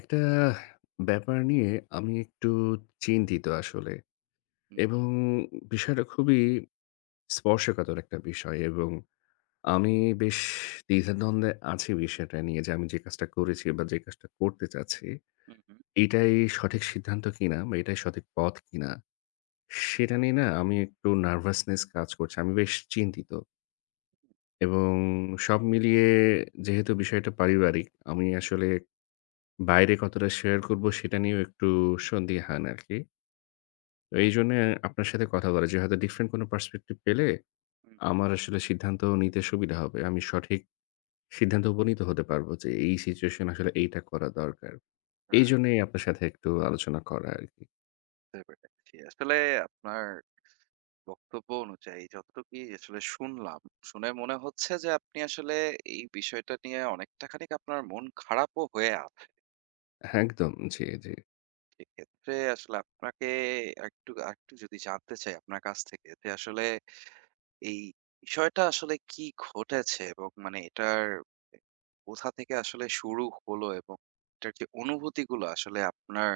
একটা ব্যাপার নিয়ে আমি একটু চিন্তিত আসলে। হুম। এবং বিষয়টা খুবই স্পর্শকাতর একটা বিষয় এবং আমি বেশ দ্বিধাদ্বন্দ্বে আছি বিষয়টা নিয়ে যে, আমি যে কাজটা করেছি বা যে কাজটা করতে চাচ্ছি হুম, হুম। এইটাই সঠিক সিদ্ধান্ত কীনা বা এটাই সঠিক পথ কীনা? সেটা নিয়ে না আমি একটু nervousness কাজ করছে। আমি বেশ চিন্তিত। এবং সব মিলিয়ে যেহেতু বিষয়টা পারিবারিক, আমি আসলে বাইরে কতটা share করবো সেটা নিয়েও একটু সন্দিহান আরকি। এইজন্য আপনার সাথে কথা বলা যে হয়তো different কোন perspective পেলে উম, হুম। আমার আসলে সিদ্ধান্ত নিতে সুবিধা হবে। আমি সঠিক সিদ্ধান্তে উপনীত নিতে হতে পারবো যে এই situation এ আসলে এইটা করা দরকার। [unintelligible] এইজন্যই আপনার সাথে একটু আলোচনা করা আরকি। [unintelligible] আসলে আপনার বক্তব্য অনুযায়ী যতটুকুই আসলে শুনলাম, শুনে মনে হচ্ছে যে আপনি আসলে এই বিষয়টা নিয়ে অনেকটা খানিক আপনার মন খারাপও হয়ে আ একদম। জি, জি। সেক্ষেত্রে আসলে আপনাকে একটু, আকটু যদি জানতে চাই আপনার কাছ থেকে যে আসলে এই বিষয়টা আসলে কী ঘটেছে এবং মানে এটার কোথা থেকে আসলে শুরু হলো, এবং এটার কি অনুভূতিগুলো আসলে আপনার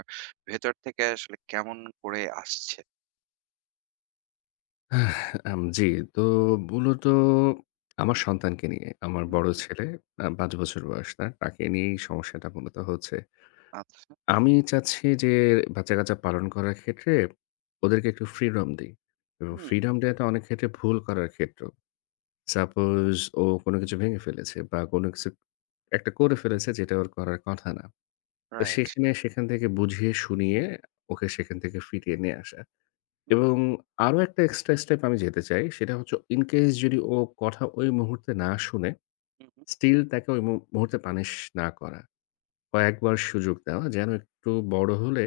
ভেতর থেকে আসলে কেমন করে আসছে? M G. তো মূলত আমার সন্তানকে নিয়ে, আমার হুম, বড় হুম। ছেলে, আ ৫ বছর বয়স তার। তাকে নিয়েই সমস্যাটা মূলত হচ্ছে। আচ্ছা। আমি চাচ্ছি যে বাচ্চা-কাচ্চা পালন করার ক্ষেত্রে ওদেরকে একটু freedom দেই, এবং হুম। freedom দেওয়াটা অনেক ক্ষেত্রে ভুল করার ক্ষেত্র। Suppose ও কোন কিছু ভেঙে ফেলেছে বা, কোন কিছু একটা করে ফেলেছে যেটা ওর করার কথা না। তো Right. সেখানে, সেখান থেকে বুঝিয়ে-শুনিয়ে ওকে সেখান থেকে ফিরিয়ে নিয়ে আসা, এবং আরও একটা extra step আমি যেতে চাই সেটা হচ্ছে in case যদি ও কথা ওই মুহূর্তে না শোনে হুম, হুম। still তাকে ওই মুহূর্তে punish না করা। কয়েকবার সুযোগ দেওয়া, যেন একটু হুম। বড় হলে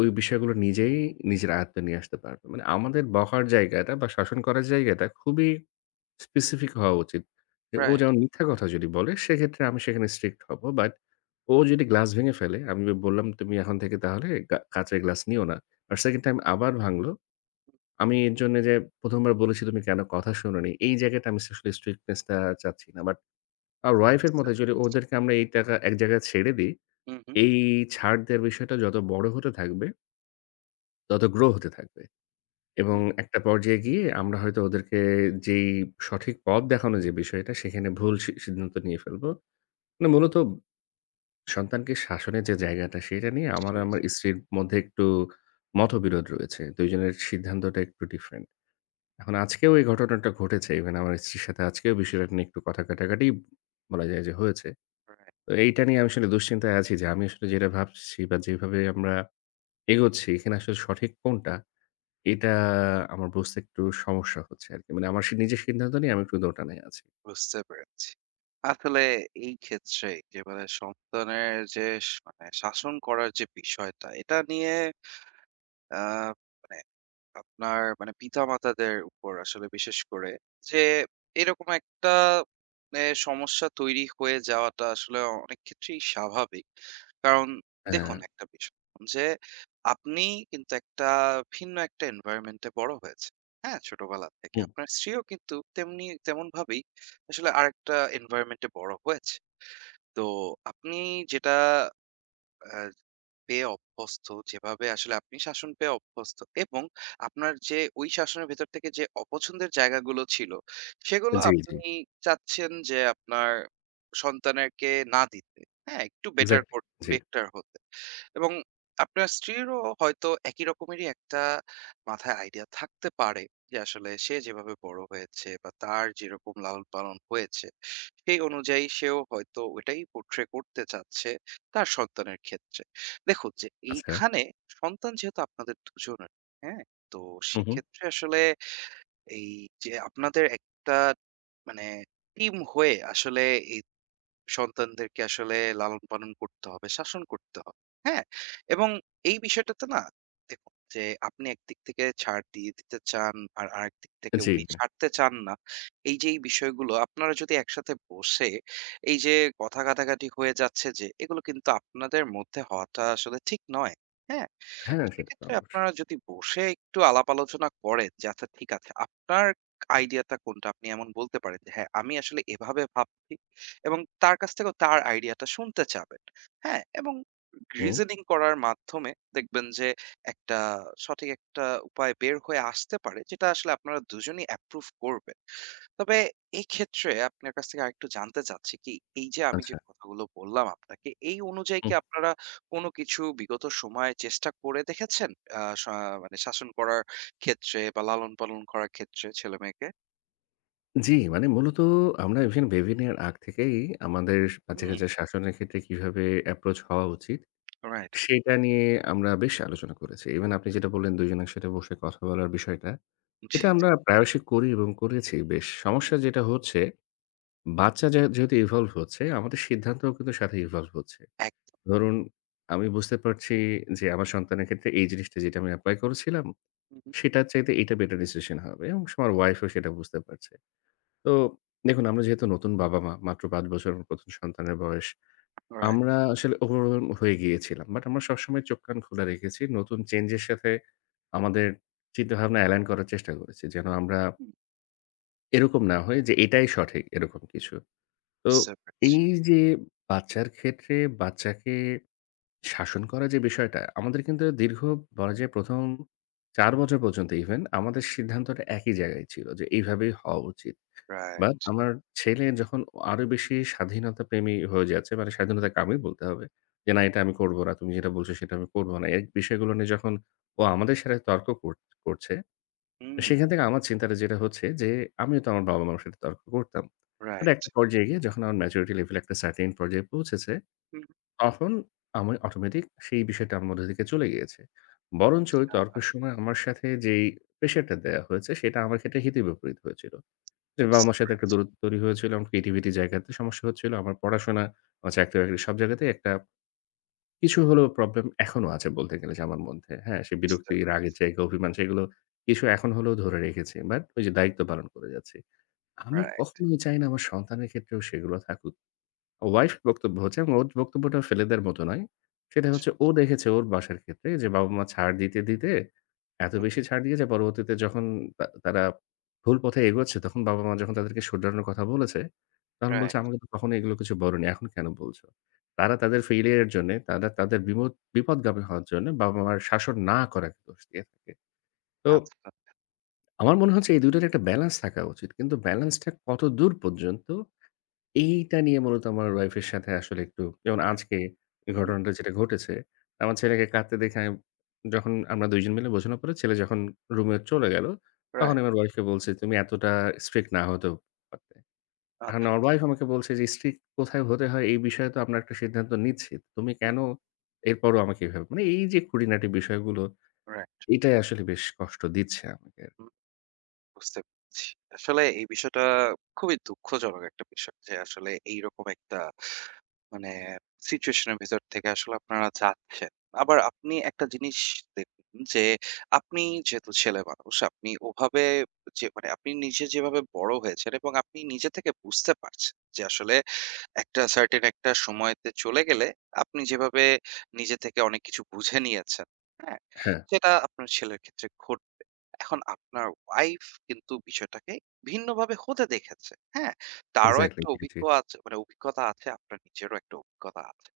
ওই বিষয়গুলো নিজেই, নিজের আয়ত্তে নিয়ে আসতে পারবে। মানে আমাদের বকার জায়গাটা বা শাসন করার জায়গাটা খুবই specific হওয়া উচিত। যে ও রাইট। যেমন মিথ্যা কথা যদি বলে সেক্ষেত্রে আমি সেখানে strict হবো। But ও যদি glass ভেঙে ফেলে আমি বললাম "তুমি এখন থেকে তাহলে কা কাঁচের glass নিও না।" But second time আবার ভাঙলো। আমি এর জন্য যে ১ম বার বলেছি, "তুমি কেন কথা শোনোনি?" এই জায়গাতে আমি আসলে strictness-টা চাচ্ছি না। But আমার wife এর বুঝতে মতে যদি পারছি। ওদেরকে আমরা এই তাকা এক জায়গায় ছেড়ে দেই হুম, হুম। এই ছাড় দেওয়ার বিষয়টা যত বড় হতে থাকবে তত grow হতে থাকবে, এবং হুম। একটা পর্যায়ে গিয়ে আমরা হয়তো ওদেরকে যেই সঠিক পথ দেখানোর যে বিষয়টা সেখানে ভুল সি সিদ্ধান্ত নিয়ে ফেলব। মানে মূলত সন্তানকে শাসনের যে জায়গাটা সেটা নিয়ে আমার জি, জি। আমার স্ত্রীর মধ্যে একটু মতবিরোধ রয়েছে। ২ জনের সিদ্ধান্তটা একটু different। এখন আজকেও এই ঘটনাটা ঘটেছে। Even আমার স্ত্রীর সাথে আজকেও বিষয়টা নিয়ে একটু কথা কাটাকাটি বলা যায় যে হয়েছে। রাইট। তো এইটা নিয়ে আমি আসলে দুশ্চিন্তায় আছি যে আমি আসলে যেটা ভাবছি বা, যেভাবে আমরা এগোচ্ছি এখানে আসলে সঠিক কোনটা? এটা আমার বুঝতে একটু সমস্যা হচ্ছে আরকি। মানে আমার সি নিজের সিদ্ধান্ত নিয়ে আমি একটু দোটানায় আছি। বুঝতে পেরেছি। আসলে এই ক্ষেত্রে যে, মানে সন্তানের যে, স মানে শাসন করার যে বিষয়টা এটা নিয়ে, আ মানে আপনার মানে পিতা-মাতাদের উপর আসলে বিশেষ করে যে এরকম একটা, মানে সমস্যা তৈরি হয়ে যাওয়াটা আসলে অনেক ক্ষেত্রেই স্বাভাবিক। কারণ দেখুন হ্যাঁ। একটা বিষয়, যে আপনি কিন্তু একটা ভিন্ন একটা environment-এ বড় হয়েছেন। হ্যাঁ, ছোটবেলা থেকে হুম। আপনার স্ত্রীও কিন্ত তেমনি তেমনভাবেই আসলে আরেকটা environment-এ বড় হয়েছে। তো আপনি যেটা, অ্যাঁ পেয়ে অভ্যস্ত, যেভাবে আসলে আপনি শাসন পেয়ে অভ্যস্ত এবং আপনার যে ওই শাসনের ভেতর থেকে যে অপছন্দের জায়গাগুলো ছিল সেগুলো জি, আপনি জি। চাচ্ছেন যে আপনার সন্তানদেরকে না দিতে। হ্যাঁ, একটু better Exactly, করো জি। better হতে। এবং আপনার স্ত্রীরও হয়তো একই রকমেরই একটা মাথায় idea থাকতে পারে যে আসলে সে যেভাবে বড় হয়েছে বা, তার যেরকম লালন-পালন হয়েছে সেই অনুযায়ী সেও হয়তো ওটাই portray করতে চাচ্ছে তার সন্তানের ক্ষেত্রে। দেখুন যে আচ্ছা। এইখানে সন্তান যেহেতু আপনাদের দুজনের, হ্যাঁ? তো হুম, হুম। সেক্ষেত্রে আসলে এই যে আপনাদের একটা মানে team হয়ে আসলে, এই সন্তানদেরকে আসলে লালন-পালন করতে হবে, শাসন করতে হবে। হ্যাঁ, এবং এই বিষয়টাতে না দেখুন যে আপনি একদিক থেকে ছাড় দিয়ে দিতে চান আর আরেকদিক থেকে জি, উনি ভাইয়া। ছাড়তে চান না। এই যে এই বিষয়গুলো আপনারা যদি একসাথে বসে এই যে কথা-কাটাকাটি হয়ে যাচ্ছে যে এগুলো কিন্তু আপনাদের মধ্যে হওয়াটা আসলে ঠিক নয়। হ্যাঁ? হ্যাঁ। সেটা তো সেক্ষেত্রে অবশ্যই। আপনারা যদি বসে একটু আলাপ-আলোচনা করেন যে আচ্ছা ঠিক আছে, আপনার idea-টা কোনটা? আপনি এমন বলতে পারেন যে হ্যাঁ, আমি আসলে এভাবে ভাবছি এবং তার কাছ থেকেও তার idea টা শুনতে চাবেন। হ্যাঁ, এবং হুম। reasoning করার মাধ্যমে দেখবেন যে একটা, সঠিক একটা উপায় বের হয়ে আসতে পারে যেটা আসলে আপনারা দুজনেই approve করবেন। তবে এক্ষেত্রে আপনার কাছ থেকে আরেকটু জানতে চাচ্ছি কি এই যে আমি যে আচ্ছা। কথাগুলো বললাম আপনাকে, এই অনুযায়ী কি হুম। আপনারা কোনো কিছু বিগত সময়ে চেষ্টা করে দেখেছেন, অ্যা সা মানে শাসন করার ক্ষেত্রে বা, লালন-পালন করার ক্ষেত্রে ছেলে-মেয়েকে? জি, মানে মূলত আমরা even baby নেয়ার আগ থেকেই আমাদের হুম। বাচ্চা-কাচ্চার শাসনের ক্ষেত্রে কিভাবে approach হওয়া উচিত, রাইট। সেটা নিয়ে আমরা বেশ আলোচনা করেছি। Even আপনি যেটা বললেন দুইজন একসাথে বসে কথা বলার বিষয়টা, জি, এটা জি। আমরা প্রায়শই করি এবং করেছি বেশ। হুম। সমস্যা যেটা হচ্ছে, বাচ্চা য্যা যেহেতু evolve হচ্ছে, আমাদের সিদ্ধান্তও কিন্তু সাথে evolve হচ্ছে। একদম। ধরুন আমি বুঝতে পারছি যে, আমার সন্তানের ক্ষেত্রে এই জিনিসটা যেটা আমি apply করেছিলাম, হু, হু। সেটার চাইতে এটা better decision হবে এবং স আমার wife ও সেটা বুঝতে পারছে। তো দেখুন আমরা যেহেতু নতুন বাবা-মা, মাত্র ৫ বছর প্রথম সন্তানের বয়স। রাইট। আমরা আসলে overwhelmed হয়ে গিয়েছিলাম, But আমরা সবসময় চোখ-কান খোলা রেখেছি, নতুন change এর সাথে আমাদের চিন্তাভাবনা align করার চেষ্টা করেছি, যেন আমরা হুঁ। এরকম না হয় যে এটাই সঠিক, এরকম কিছু। তো বুঝতে পারছি। এই যে বাচ্চার ক্ষেত্রে বাচ্চাকে শাসন করা যে বিষয়টা। আমাদের কিন্তু দীর্ঘ বলা যায় প্রথম ৪ বছর পর্যন্ত even আমাদের সিদ্ধান্তটা একই জায়গায় ছিল যে, এইভাবেই হওয়া উচিত। But right. আমার ছেলে যখন অ আরও বেশি স্বাধীনতা প্রেমী হয়ে যাচ্ছে, মানে হুঁ। স্বাধীনতাকামী বলতে হবে। যে না এটা আমি করব না, তুমি যেটা বলছ সেটা আমি করব না। এক বিষয়গুলো নিয়ে যখন ও আমাদের সাথে তর্ক কর করছে, তো হুম। সেখান থেকে আমার চিন্তার যেটা হচ্ছে যে আমিও তো আমার বাবা-মার সাথে তর্ক করতাম। মানে রাইট। একটা পর্যায়ে গিয়ে যখন আমার maturity level একটা certain পর্যায়ে পৌঁছেছে, হুঁ। তখন আমি automatic সেই বিষয়টা আমার মধ্যে থেকে চলে গিয়েছে। বরঞ্চ ওই আচ্ছা। তর্কের সময় আমার সাথে যেই pressure টা দেয়া হয়েছে, সেটা আমার ক্ষেত্রে হিতে বিপরীত হয়েছিল। যে বুঝতে বাবা-মার সাথে একটা পারছি। দূরত্ব তৈরি হয়েছিল, এবং পৃথিবীতে জায়গাতে সমস্যা হচ্ছিল, আমার পড়াশোনা, আমার চাকরি-বাকরি সব জায়গাতেই একটা, কিছু হলেও problem এখনও আছে বলতে গেলে যে আমার মধ্যে, হ্যাঁ? সে বুঝতে বিরক্তি, পারছি। রাগের জায়গা, অভিমান সেইগুলো কিছু এখন হলেও ধরে রেখেছি, but ওই যে দায়িত্ব পালন করে যাচ্ছি। আমি রাইট। কখনোই চাই না আমার সন্তানের ক্ষেত্রেও সেগুলো থাকুক। wife বক্তব্য হচ্ছে এবং ওর বক্তব্যটাও ফেলে দেওয়ার মতো নয়। সেটা [unintelligible] হচ্ছে ও দেখেছে ওর বাসার ক্ষেত্রে যে, বাবা-মা ছাড় দিতে, দিতে এত হুম, হু। বেশি ছাড় দিয়েছে পরবর্তীতে যখন তা তারা ভুল পথে এগোচ্ছে তখন বাবা-মা যখন তাদেরকে শুধরানোর কথা বলেছে, তখন বলছে রাইট। "আমাকে তো কখনোই এগুলো কিছু বলোনি, এখন কেন বলছো?" তারা তাদের failure এর জন্যে, তারা তাদের বিমোদ বিপদগামী হওয়ার জন্যে বাবা-মার শাসন না করা দোষ দিয়ে থাকে। তো আচ্ছা। আমার মনে হচ্ছে এই দুইটার একটা balance রাখা উচিত। কিন্তু balance টা কতদূর পর্যন্ত, এইটা নিয়ে মূলত আমার wife এর সাথে আসলে একটু, যেমন রাইট, আজকে এ হুম, হু। ঘটনাটা যেটা ঘটেছে। আমার ছেলেকে কাঁদতে দেখে আমি যখন আমরা ২জন মিলে বোঝানোর পরে ছেলে যখন রুমে চলে গেল, তখন রাইট। আমার wife কে বলছি, "তুমি এতটা strict না হতেও পারতে।" আর আচ্ছা, আমার আচ্ছা। wife আমাকে বলছে যে, "strict কোথায় হতে হয় এই বিষয়ে তো আমরা একটা সিদ্ধান্ত নিচ্ছি, তুমি হুম, কেন হু। এরপরও আমাকে এভাবে?" মানে এই যে খুটিনাটি বিষয়গুলো, Right. এটাই আসলে বেশ কষ্ট দিচ্ছে আমাকে। হু। বুঝতে পারছি। আসলে এই বিষয়টা খুবই দুঃখজনক একটা বিষয় যে, আসলে এই রকম একটা মানে situation এর ভেতর থেকে আসলে আপনারা যাচ্ছেন। আবার আপনি একটা জিনিস দেখবেন যে, আপনি যেহেতু ছেলে মানুষ, আপনি ওভাবে যে মানে আপনি নিজে যেভাবে বড় হয়েছেন এবং আপনি নিজে থেকে বুঝতে পারছেন যে আসলে একটা certain একটা সময়তে চলে গেলে আপনি যেভাবে নিজে থেকে অনেক কিছু বুঝে নিয়েছেন, হ্যাঁ, হ্যাঁ। সেটা আপনার ছেলের ক্ষেত্রে ঘটবে। এখন আপনার wife কিন্তু বিষয়টাকে ভিন্নভাবে হতে দেখেছে, হ্যাঁ? তারও Exactly, একটা জি, জি। অভিজ্ঞ আছে মানে অভিজ্ঞতা আছে, আপনার নিজেরও একটা অভিজ্ঞতা আছে।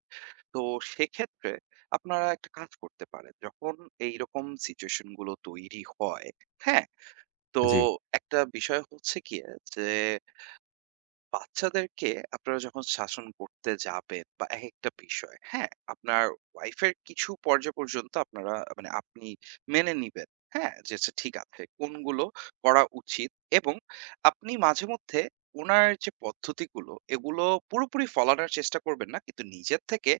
তো সেক্ষেত্রে আপনারা একটা কাজ করতে পারেন, যখন এইরকম situation গুলো তৈরি হয়, হ্যাঁ, তো জি। একটা বিষয় হচ্ছে কি যে, বাচ্চাদেরকে আপনারা যখন শাসন করতে যাবেন বা এক একটা বিষয়, হ্যাঁ, আপনার wife এর কিছু পর্যায় পর্যন্ত আপনারা, মানে আপনি মেনে নিবেন, হ্যাঁ, যে আচ্ছা ঠিক আছে। কোনগুলো করা উচিত এবং আপনি মাঝেমধ্যে উনার যে পদ্ধতিগুলো এগুলো পুরোপুরি ফলানোর চেষ্টা করবেন না। কিন্তু নিজের থেকে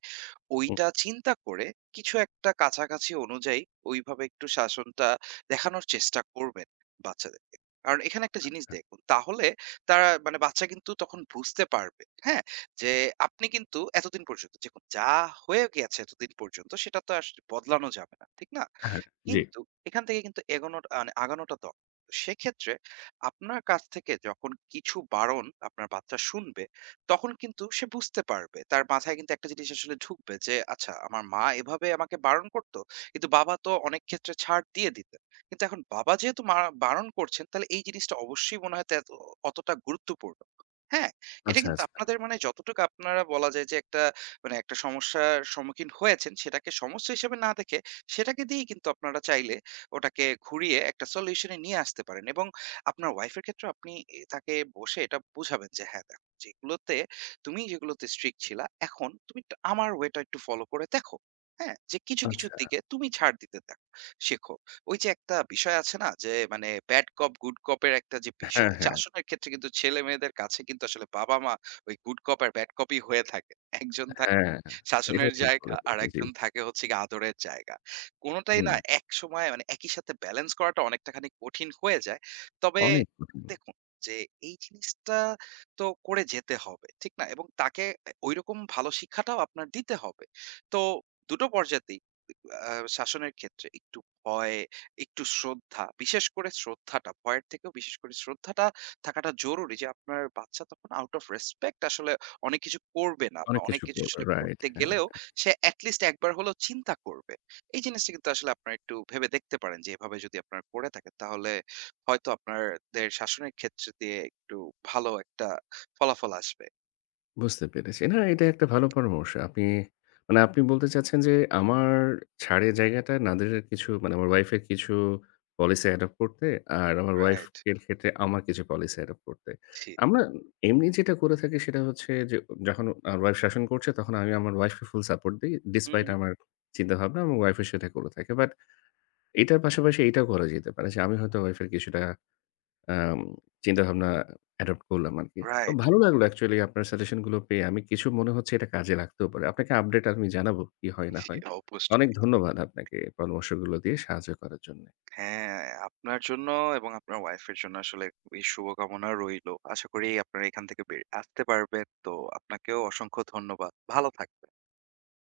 উঁ ওইটা চিন্তা করে কিছু একটা কাছাকাছি অনুযায়ী ওইভাবে একটু শাসনটা দেখানোর চেষ্টা করবেন বাচ্চাদেরকে। কারণ এখানে একটা জিনিস আচ্ছা। দেখুন, তাহলে তারা মানে বাচ্চা কিন্তু তখন বুঝতে পারবে, হ্যাঁ, যে আপনি কিন্তু এতদিন পর্যন্ত, দেখুন যা হয়ে গিয়াছে এতদিন পর্যন্ত, সেটা তো আস বদলানো যাবে না, ঠিক না? হ্যাঁ, জি। কিন্তু এখান থেকে কিন্তু এগোনোটা মানে আগানোটা দরকার। সেক্ষেত্রে আপনার কাছ থেকে যখন কিছু বারণ আপনার বাচ্চা শুনবে, তখন কিন্তু সে বুঝতে পারবে। তার মাথায় কিন্তু একটা জিনিস আসলে ঢুকবে যে 'আচ্ছা আমার মা এভাবে আমাকে বারণ করতো। কিন্তু বাবা তো অনেক ক্ষেত্রে ছাড় দিয়ে দিতেন। কিন্তু এখন বাবা যেহেতু মার বারণ করছেন তাহলে এই জিনিসটা অবশ্যই মনে হয় তেত অতটা গুরুত্বপূর্ণ' হ্যাঁ, এটা আচ্ছা, কিন্তু আচ্ছা। আপনাদের মানে যতটুকু আপনারা বলা যায় যে, একটা মানে একটা সমস্যার সম্মুখীন হয়েছেন, সেটাকে সমস্যা হিসেবে না দেখে সেটাকে দিয়েই কিন্তু আপনারা চাইলে ওটাকে ঘুরিয়ে একটা solution এ নিয়ে আসতে পারেন। এবং আপনার wife এর ক্ষেত্রেও আপনি এ তাকে বসে এটা বুঝাবেন যে হ্যাঁ দেখো "যেগুলোতে তুমি যেগুলোতে strict ছিলা এখন তুমি একটু আমার way টা একটু follow করে দেখো, হ্যাঁ, যে কিছু কিছুর আচ্ছা। দিকে তুমি ছাড় দিতে দেখো, শেখো।" ওই যে একটা বিষয় আছে না যে মানে "bad cop, good cop" এর একটা যে হ্যাঁ, বিষয়। হ্যাঁ। শাসনের ক্ষেত্রে কিন্তু ছেলেমেয়েদের কাছে কিন্তু আসলে বাবা-মা ওই good cop আর bad cop ই হয়ে থাকে। একজন থাকে হ্যাঁ, এইটা শাসনের ঠিক জায়গা, বলেছেন জি। আরেকজন থাকে হচ্ছে গিয়ে আদরের জায়গা। কোনটাই হুম, না হুঁ। একসময়ে মানে একই সাথে balance করাটা অনেকটাখানি কঠিন হয়ে যায়। তবে অনেক পছন্দ। দেখুন যে, এই জিনিসটা তো করে যেতে হবে, ঠিক না? এবং তাকে অ্যা ওইরকম ভালো শিক্ষাটাও আপনার দিতে হবে। তো দুটো পর্যায়তেই [unintelligible] অ্যা শাসনের ক্ষেত্রে একটু ভয়, একটু শ্রদ্ধা, বিশেষ করে শ্রদ্ধাটা, ভয়ের থেকেও বিশেষ করে শ্রদ্ধাটা থাকাটা জরুরি। যে আপনার বাচ্চা তখন out of respect আসলে অনেক কিছু করবে না বা অনেক অনেক কিছু কিছু করবে আসলে right, করতে হ্যাঁ, গেলেও হ্যাঁ। সে at least একবার হলেও চিন্তা করবে। এই জিনিসটি কিন্তু আসলে আপনারা একটু ভেবে দেখতে পারেন যে এভাবে যদি আপনারা করে থাকেন তাহলে হয়তো আপনারদের শাসনের ক্ষেত্র দিয়ে একটু ভালো একটা ফলাফল আসবে। বুঝতে পেরেছি। না, এটা একটা ভালো পরামর্শ। আপনি, মানে আপনি বলতে চাচ্ছেন যে আমার ছাড়ের জায়গাটা না দিয়ে কিছু, মানে আমার wife এর কিছু policy adopt করতে, আর আমার wife রাইট। এর ক্ষেত্রে আমার কিছু policy adopt করতে। উচিৎ। আমরা এমনি যেটা করে থাকি সেটা হচ্ছে যে, যখন আমার wife শাসন করছে তখন আমি আমার wife কে full support দেই, হু, despite হু। আমার চিন্তাভাবনা এবং wife ও সেটা করে থাকে। But এটার পাশাপাশি এটাও করা যেতে পারে যে আমি হয়তো wife এর কিছুটা অ্যাম চিন্তাভাবনা adopt করলাম আরকি। তো Right. ভালো লাগলো actually আপনার suggestion গুলো পেয়ে। আমি কিছু মনে হচ্ছে এটা কাজে লাগতেও পারে। আপনাকে update আমি জানাবো কি হয় না জ্বী, হয়, অনেক অবশ্যই। ধন্যবাদ আপনাকে পরামর্শগুলো দিয়ে সাহায্য করার জন্যে। হ্যাঁ, আপনার জন্য এবং আপনার wife এর জন্য আসলে খুবই শুভকামনা রইল। আশা করি আপনারা এখান থেকে বেরিয়ে আসতে পারবেন। তো আপনাকেও অসংখ্য ধন্যবাদ। ভালো থাকবেন।